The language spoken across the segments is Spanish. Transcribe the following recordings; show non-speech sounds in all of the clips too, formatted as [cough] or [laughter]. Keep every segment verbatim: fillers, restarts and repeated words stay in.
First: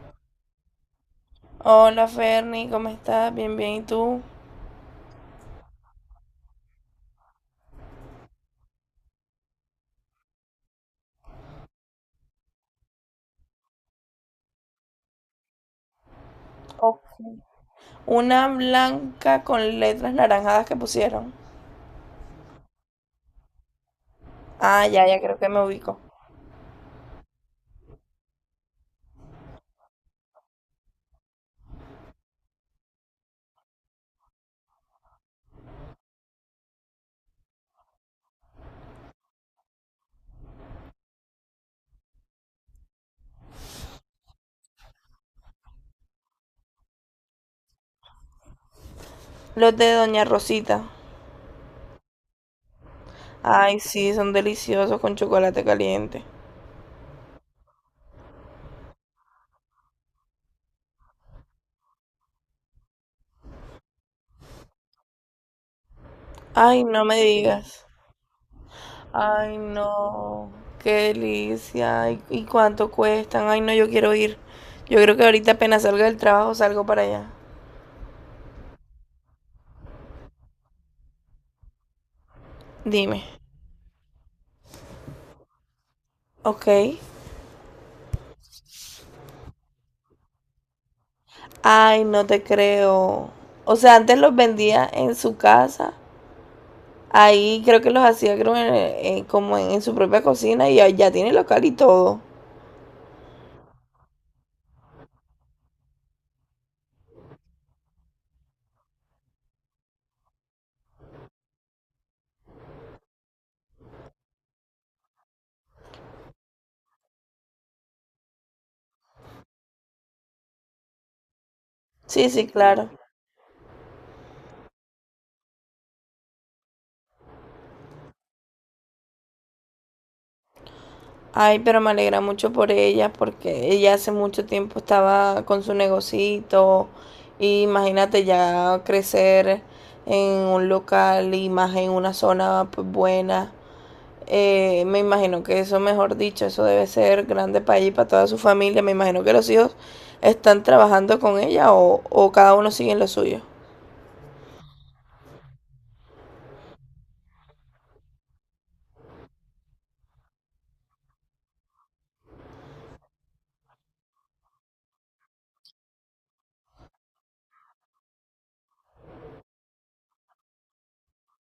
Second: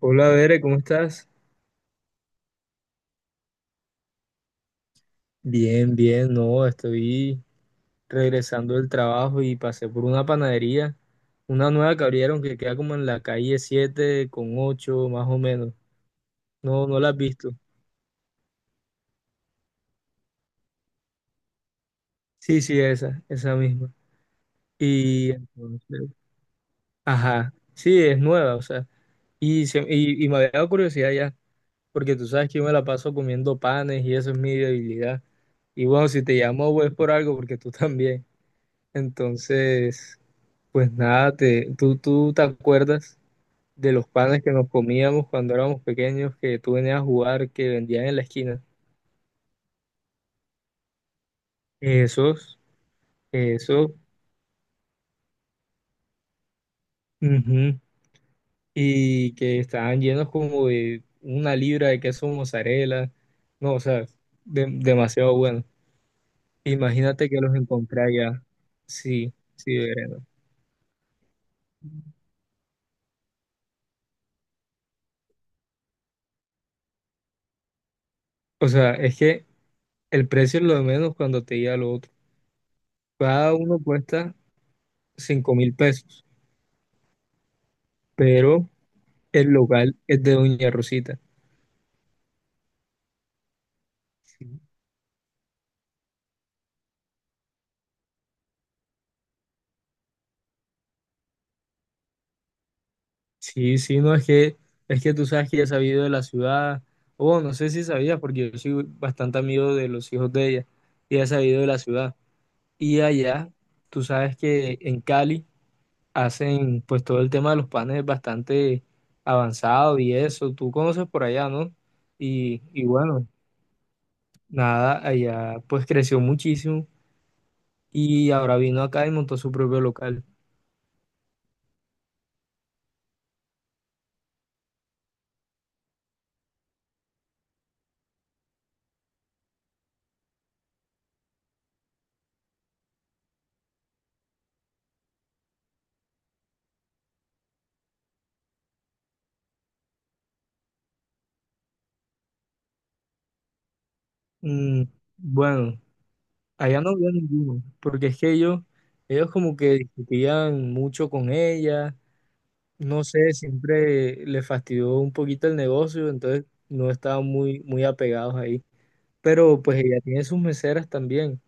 Hola, Bere, ¿cómo estás? Hola Ferny, ¿cómo estás? Bien, bien, ¿y tú? Bien, bien, no, estoy regresando del trabajo y pasé por una panadería, una nueva que abrieron que queda como en la calle siete con ocho más o menos. No, no la Ok. has visto. Una blanca con letras naranjadas que pusieron. Sí, sí, esa, esa misma. Ah, ya, ya Y creo que me ubico. entonces, ajá, sí, es nueva, o sea, y, se- y, y me había dado curiosidad ya, porque tú sabes que yo me la paso comiendo panes y eso es mi debilidad. Y bueno, si te llamo, pues por algo, porque tú [laughs] también. Entonces... Pues nada, te, ¿tú, tú te acuerdas de los panes que nos comíamos cuando éramos pequeños, que tú venías a jugar, que vendían en la esquina? Los de Doña Rosita. Esos, Ay, esos, sí, son deliciosos con chocolate caliente. ujú. Y que estaban llenos como de una libra de queso mozzarella. No, o sea, de- demasiado bueno. Ay, no me Imagínate que los digas. encontré allá. Sí, Ay, sí, Verena. no. Qué delicia. Ay, ¿y cuánto cuestan? Ay, no, yo quiero ir. Yo creo que ahorita apenas salga del trabajo salgo para allá. O sea, es que el precio es lo de menos cuando te llega lo otro. Dime. Cada uno cuesta cinco mil pesos, Ok. pero... El local es de Doña Rosita. Ay, no te creo. O sea, antes los vendía en su casa. Ahí creo que los hacía creo, en- en- como en, en su propia cocina y ya, ya tiene local y todo. Sí, sí, no es que, es que tú sabes que ya he sabido de la ciudad, o bueno, no sé si sabías, porque yo soy bastante amigo de los hijos de ella, y ya he sabido de la ciudad. Y allá, tú sabes que en Cali hacen pues todo el tema de los panes bastante avanzado y eso, tú conoces por allá, ¿no? Sí, sí, Y, y claro. bueno, nada, allá pues creció muchísimo y ahora vino acá y montó su propio local. Ay, pero me alegra mucho por ella porque ella hace mucho tiempo estaba con su negocito y imagínate ya crecer en un local y más en una zona pues, buena. Eh, me imagino que eso, mejor dicho, eso debe ser grande para ella y para toda su familia. Me imagino que los hijos están trabajando con ella o, o cada uno sigue en lo suyo. Mm, bueno. Allá no había ninguno, porque es que ellos, ellos como que discutían mucho con ella, no sé, siempre le fastidió un poquito el negocio, entonces no estaban muy, muy apegados ahí. Pero pues ella tiene sus meseras también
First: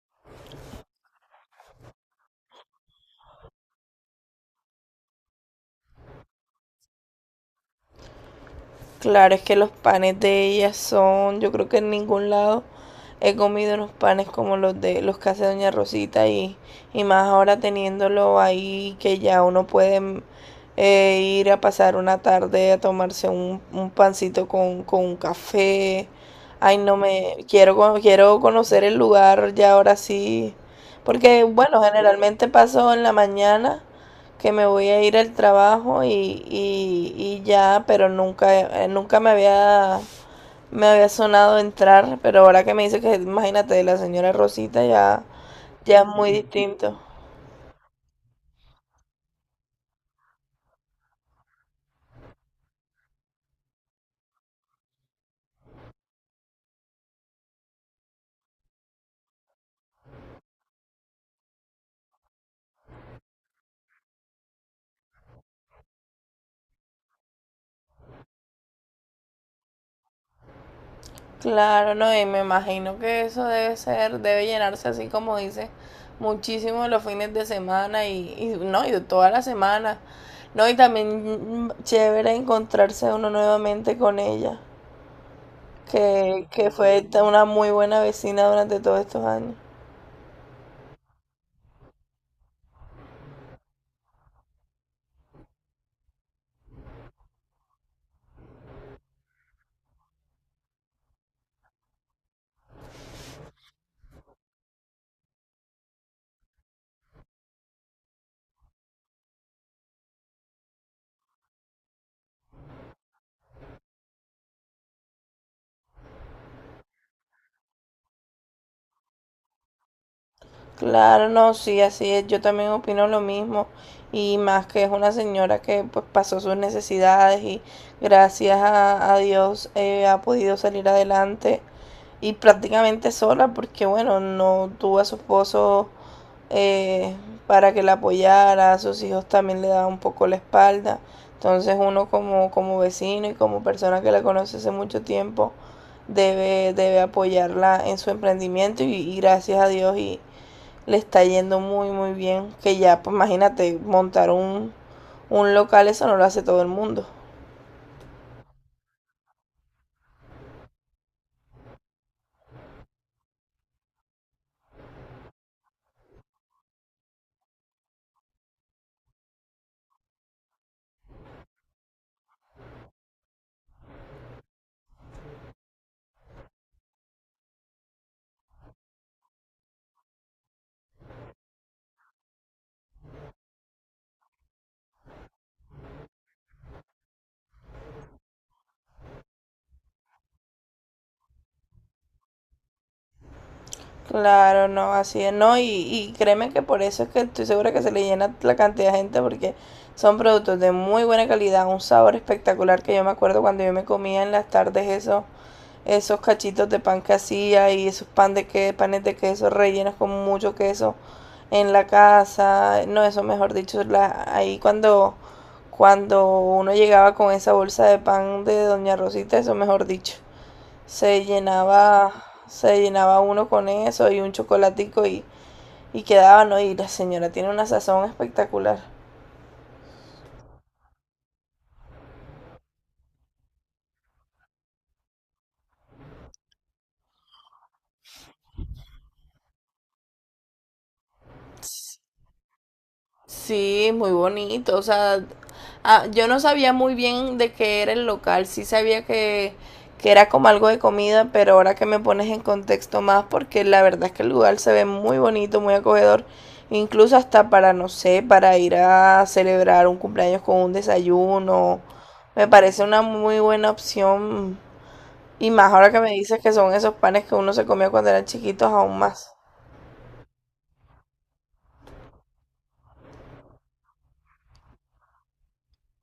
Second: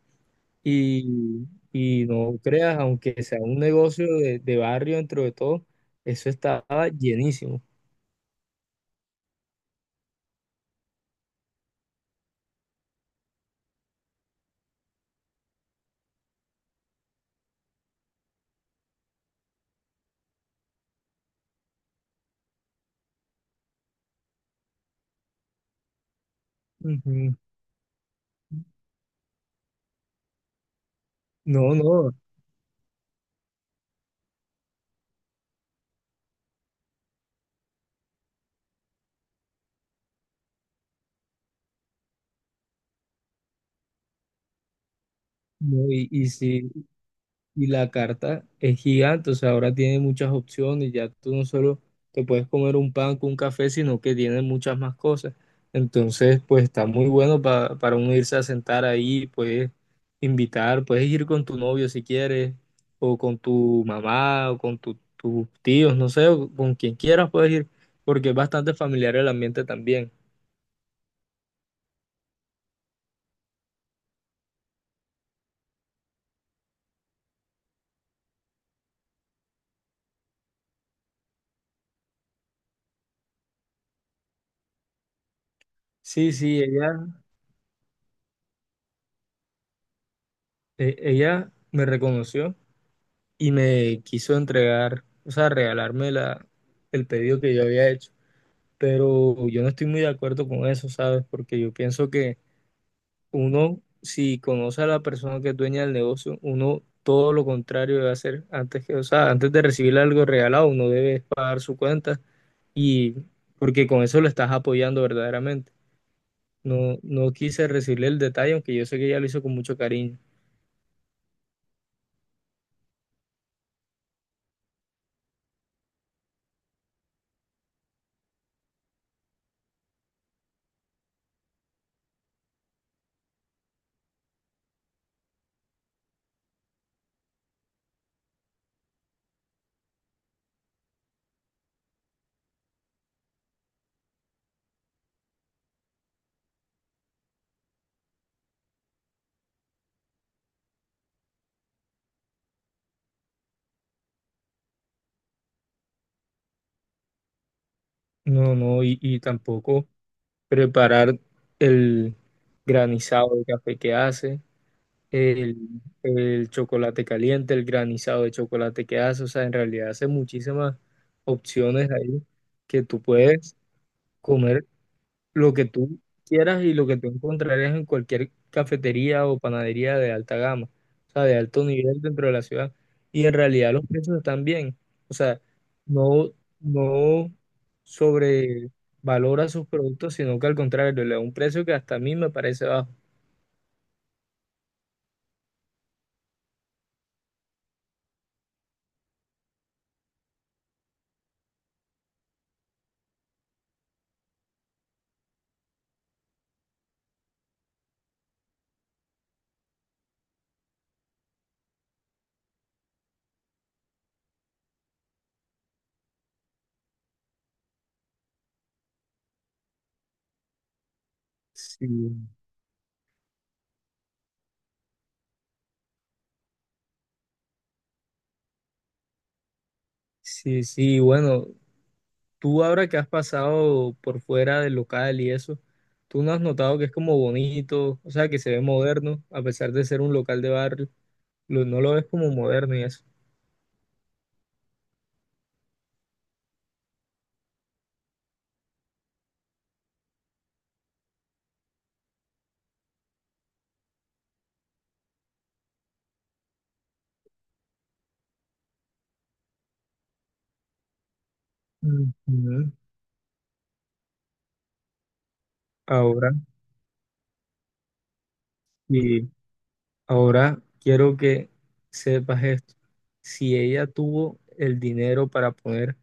y, y no creas, aunque sea un negocio de, de barrio dentro de todo, eso estaba llenísimo. Claro, es que los panes de ella son, yo creo que en ningún lado he comido unos panes como los de los que hace Doña Rosita y, y más ahora teniéndolo ahí que ya uno puede mm, eh, ir a pasar una tarde a tomarse un, un pancito con, con un café. Ay, no me Ujú. quiero cono- quiero conocer el lugar ya ahora sí, porque No, bueno, no, generalmente paso en la mañana que me voy a ir al trabajo y, y, y ya, pero nunca, eh, nunca me había, me había sonado entrar, pero ahora que me dice que, imagínate, la señora Rosita ya, no, ya es y, y muy sí. distinto. Y la carta es gigante, o sea, ahora tiene muchas opciones, ya tú no solo te puedes comer un pan con un café, sino que tiene muchas más cosas. Entonces, pues está muy bueno pa- para uno irse a sentar ahí, puedes invitar, puedes ir con tu novio si quieres, o con tu mamá, o con tu- tus tíos, no sé, o con quien quieras puedes ir, porque es bastante familiar el ambiente también. Claro, no, y me imagino que eso debe ser, debe llenarse así como dice, muchísimo los fines de semana y, y no, y toda la semana. No, y también mm, chévere encontrarse uno nuevamente con ella, Sí, que, sí, que ella, fue una muy buena vecina durante todos estos años. e- ella me reconoció y me quiso entregar, o sea, regalarme la, el pedido que yo había hecho. Pero yo no estoy muy de acuerdo con eso, ¿sabes? Porque yo pienso que uno, si conoce a la persona que es dueña del negocio, uno todo lo contrario debe hacer antes que, o sea, antes de recibir algo regalado, uno debe pagar su cuenta y porque con eso lo estás apoyando verdaderamente. No, no quise recibirle el detalle, aunque yo sé que ella lo hizo con mucho cariño. Claro, no, sí, así es. Yo también opino lo mismo. Y más que es una señora que pues pasó sus necesidades y gracias a, a Dios eh, ha podido salir adelante y prácticamente sola porque bueno, no tuvo a su esposo eh, para que la apoyara, a sus hijos también le daba un poco la espalda. Entonces uno como, como vecino y como persona que la conoce hace mucho tiempo debe, debe apoyarla en su emprendimiento y, y gracias a Dios y le está yendo muy, muy bien. Que ya, pues imagínate, montar un, un local, eso no lo hace todo el mundo. No, no, y, y tampoco preparar el granizado de café que hace, el, el chocolate caliente, el granizado de chocolate que hace. O sea, en realidad hace muchísimas opciones ahí que tú puedes comer lo que tú quieras y lo que tú encontrarías en cualquier cafetería o panadería de alta gama, o sea, de alto nivel dentro de la ciudad. Y en realidad los precios están bien. O sea, no, no sobre valora sus productos, sino que al contrario, le da un precio que hasta a mí me parece bajo. Claro, no, así es, no, y, y créeme que por eso es que estoy segura que se le llena la cantidad de gente porque son productos de muy buena calidad, un sabor espectacular que yo me acuerdo cuando yo me comía en las tardes eso, esos cachitos de pan que hacía y esos pan de que, panes de queso rellenos con mucho queso en la casa. No, eso mejor dicho, la, ahí cuando, cuando uno llegaba con esa bolsa de pan de Doña Rosita, eso mejor dicho, se Sí, llenaba, se llenaba uno con eso y un chocolatico y, y quedaba, ¿no? Y la señora tiene una sazón espectacular. sí, sí, bueno, tú ahora que has pasado por fuera del local y eso, tú no has notado que es como bonito, o sea, que se ve moderno, a pesar de ser un local de barrio, lo- no lo ves como moderno y eso. Sí, muy bonito. O sea, ah, yo no sabía muy bien de qué era el local. Sí sabía que, que era como algo de comida, pero ahora que me pones en contexto más, porque la verdad es que el lugar se ve muy bonito, muy acogedor. Incluso hasta para, no sé, para ir a celebrar un cumpleaños con un desayuno. Me Ujú. parece una muy buena opción. Y más ahora que me Ahora, dices que son esos panes que uno se comía cuando eran chiquitos, aún y más. ahora quiero que sepas esto. Si ella tuvo el dinero para poner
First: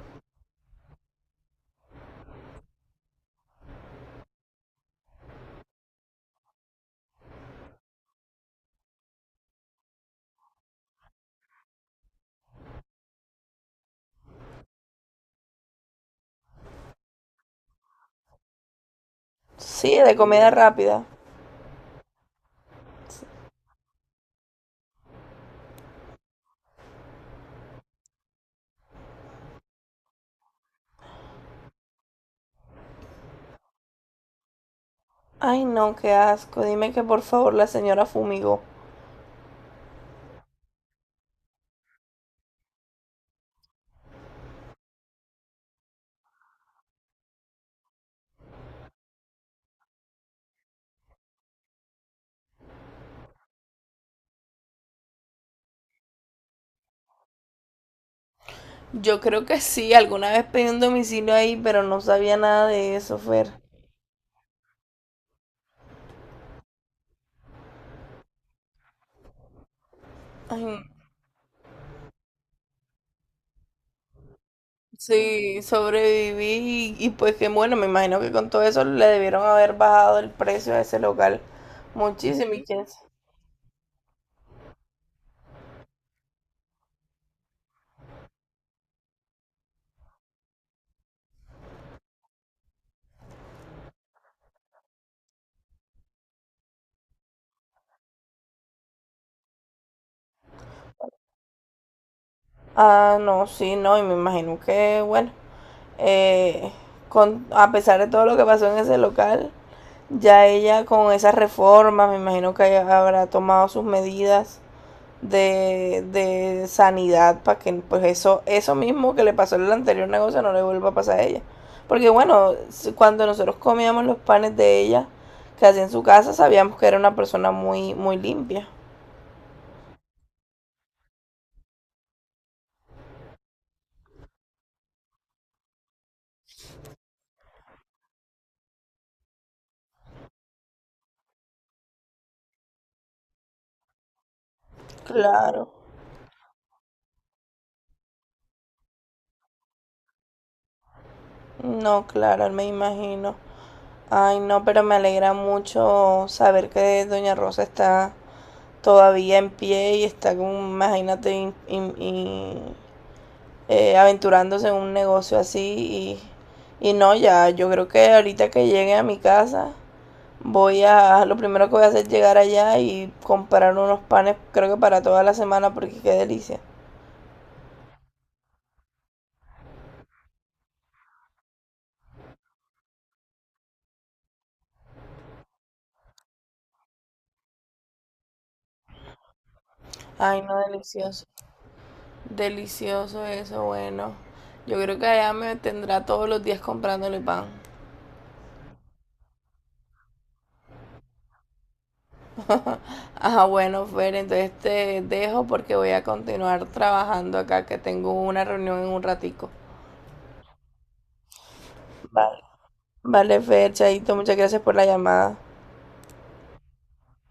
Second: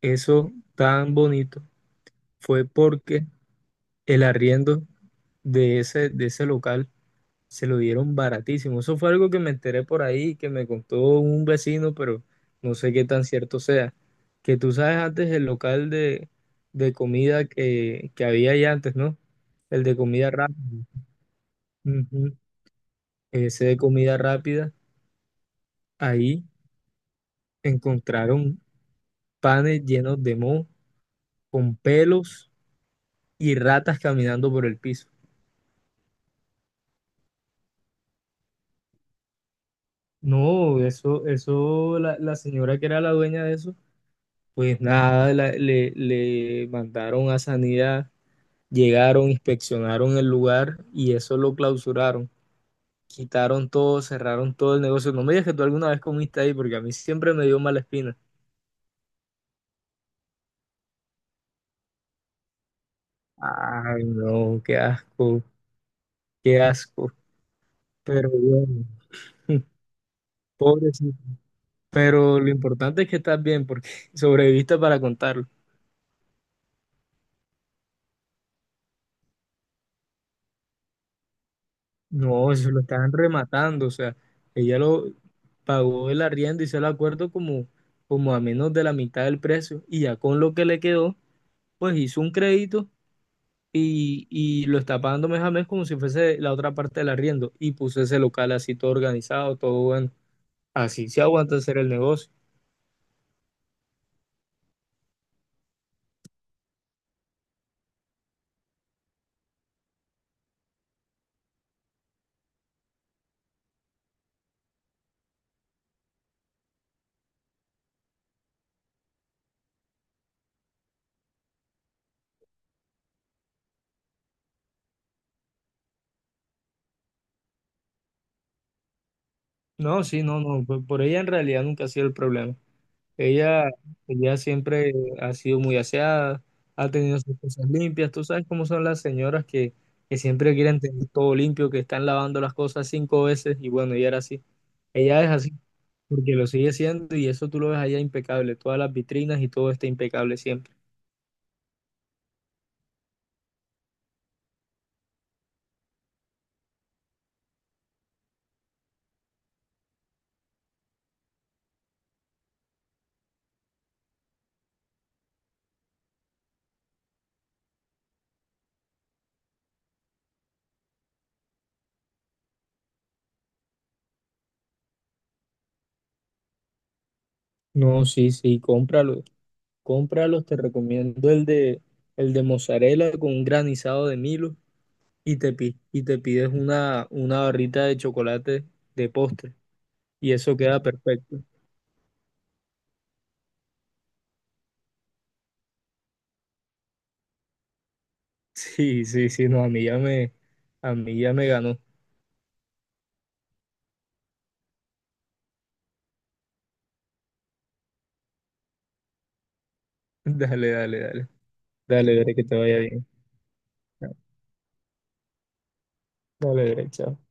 eso tan bonito, fue porque el arriendo de ese, de ese local se lo dieron baratísimo. Eso fue algo que me enteré por ahí, que me contó un vecino, pero no sé qué tan cierto sea. Que tú sabes antes el local de, de comida que, que había ahí antes, ¿no? El de Sí, de comida comida rápida. rápida. Ujú. Ese de comida rápida, ahí encontraron panes llenos de moho, con pelos y ratas caminando por el piso. Ay, no, qué asco. Dime que por favor la señora fumigó. No, eso, eso, la, la señora que era la dueña de eso, pues nada, la- le, le mandaron a Sanidad, llegaron, inspeccionaron el lugar y eso lo clausuraron. Quitaron todo, cerraron todo el negocio. No me digas que tú alguna vez comiste ahí porque a mí siempre me dio mala espina. Yo creo que sí, alguna vez pedí un domicilio ahí, pero no sabía nada de eso, Fer. Ay, no, qué asco, qué asco. Pero bueno, [laughs] Ay, pobrecito. Pero lo importante es que estás bien porque [laughs] sobreviviste para contarlo. sí, sobreviví y, y pues que bueno, me imagino que con todo eso le debieron haber bajado el precio a ese local No, muchísimo y eso lo quién sa- estaban rematando, o sea, ella lo, pagó el arriendo, hizo el acuerdo como, como a menos de la mitad del precio y ya con lo que le quedó, pues hizo un crédito y, y lo está pagando mes a mes como si fuese la otra parte del arriendo y puso ese local así todo organizado, todo bueno. Así se aguanta hacer el negocio. Ah, no, sí, no, y me imagino que bueno, eh, con, a pesar de todo lo que pasó en ese local, ya ella con esas reformas, me imagino que haya- habrá tomado sus medidas de, de sanidad para que pues eso, eso mismo que le pasó en el anterior negocio no le vuelva a pasar a ella. Porque bueno, cuando nosotros comíamos los panes de ella, que hacía en su casa, sabíamos que era una persona muy, muy limpia. No, sí, no, no, por por ella en realidad nunca ha sido el problema. Ella, ella siempre ha sido muy aseada, ha tenido sus cosas limpias. Tú sabes cómo son las señoras que, que siempre quieren tener todo limpio, que están lavando las cosas cinco veces y bueno, ella era así. Ella es así Claro. porque lo sigue siendo y eso tú lo ves allá impecable. Todas las vitrinas y todo está impecable siempre. No, claro, me imagino. Ay, no, pero me alegra mucho saber que Doña Rosa está todavía en pie y está como, imagínate, in- in- in- eh, aventurándose en un negocio así y, y no, ya yo creo que ahorita que llegue a mi casa voy a, lo primero que voy a hacer es llegar allá y comprar unos panes creo que para toda la semana porque qué delicia. No, sí, sí, cómpralo. Cómpralos, te recomiendo el de, el de, mozzarella con un granizado de Milo y te, pi- y te pides una, una barrita de chocolate de postre y Ay, eso no, queda delicioso. perfecto. Delicioso eso, bueno. Yo creo que allá me tendrá todos los días comprándole pan. Sí, sí, sí, no, a mí ya me, a mí ya me ganó. [laughs] Ajá, bueno, Fer, entonces te dejo porque voy a continuar trabajando acá, que tengo una reunión en un ratico. Dale, dale, dale. Dale, dale, Vale. que te vaya bien. Vale, Fer, Chaito, muchas gracias por la llamada. Dale, dale, chao.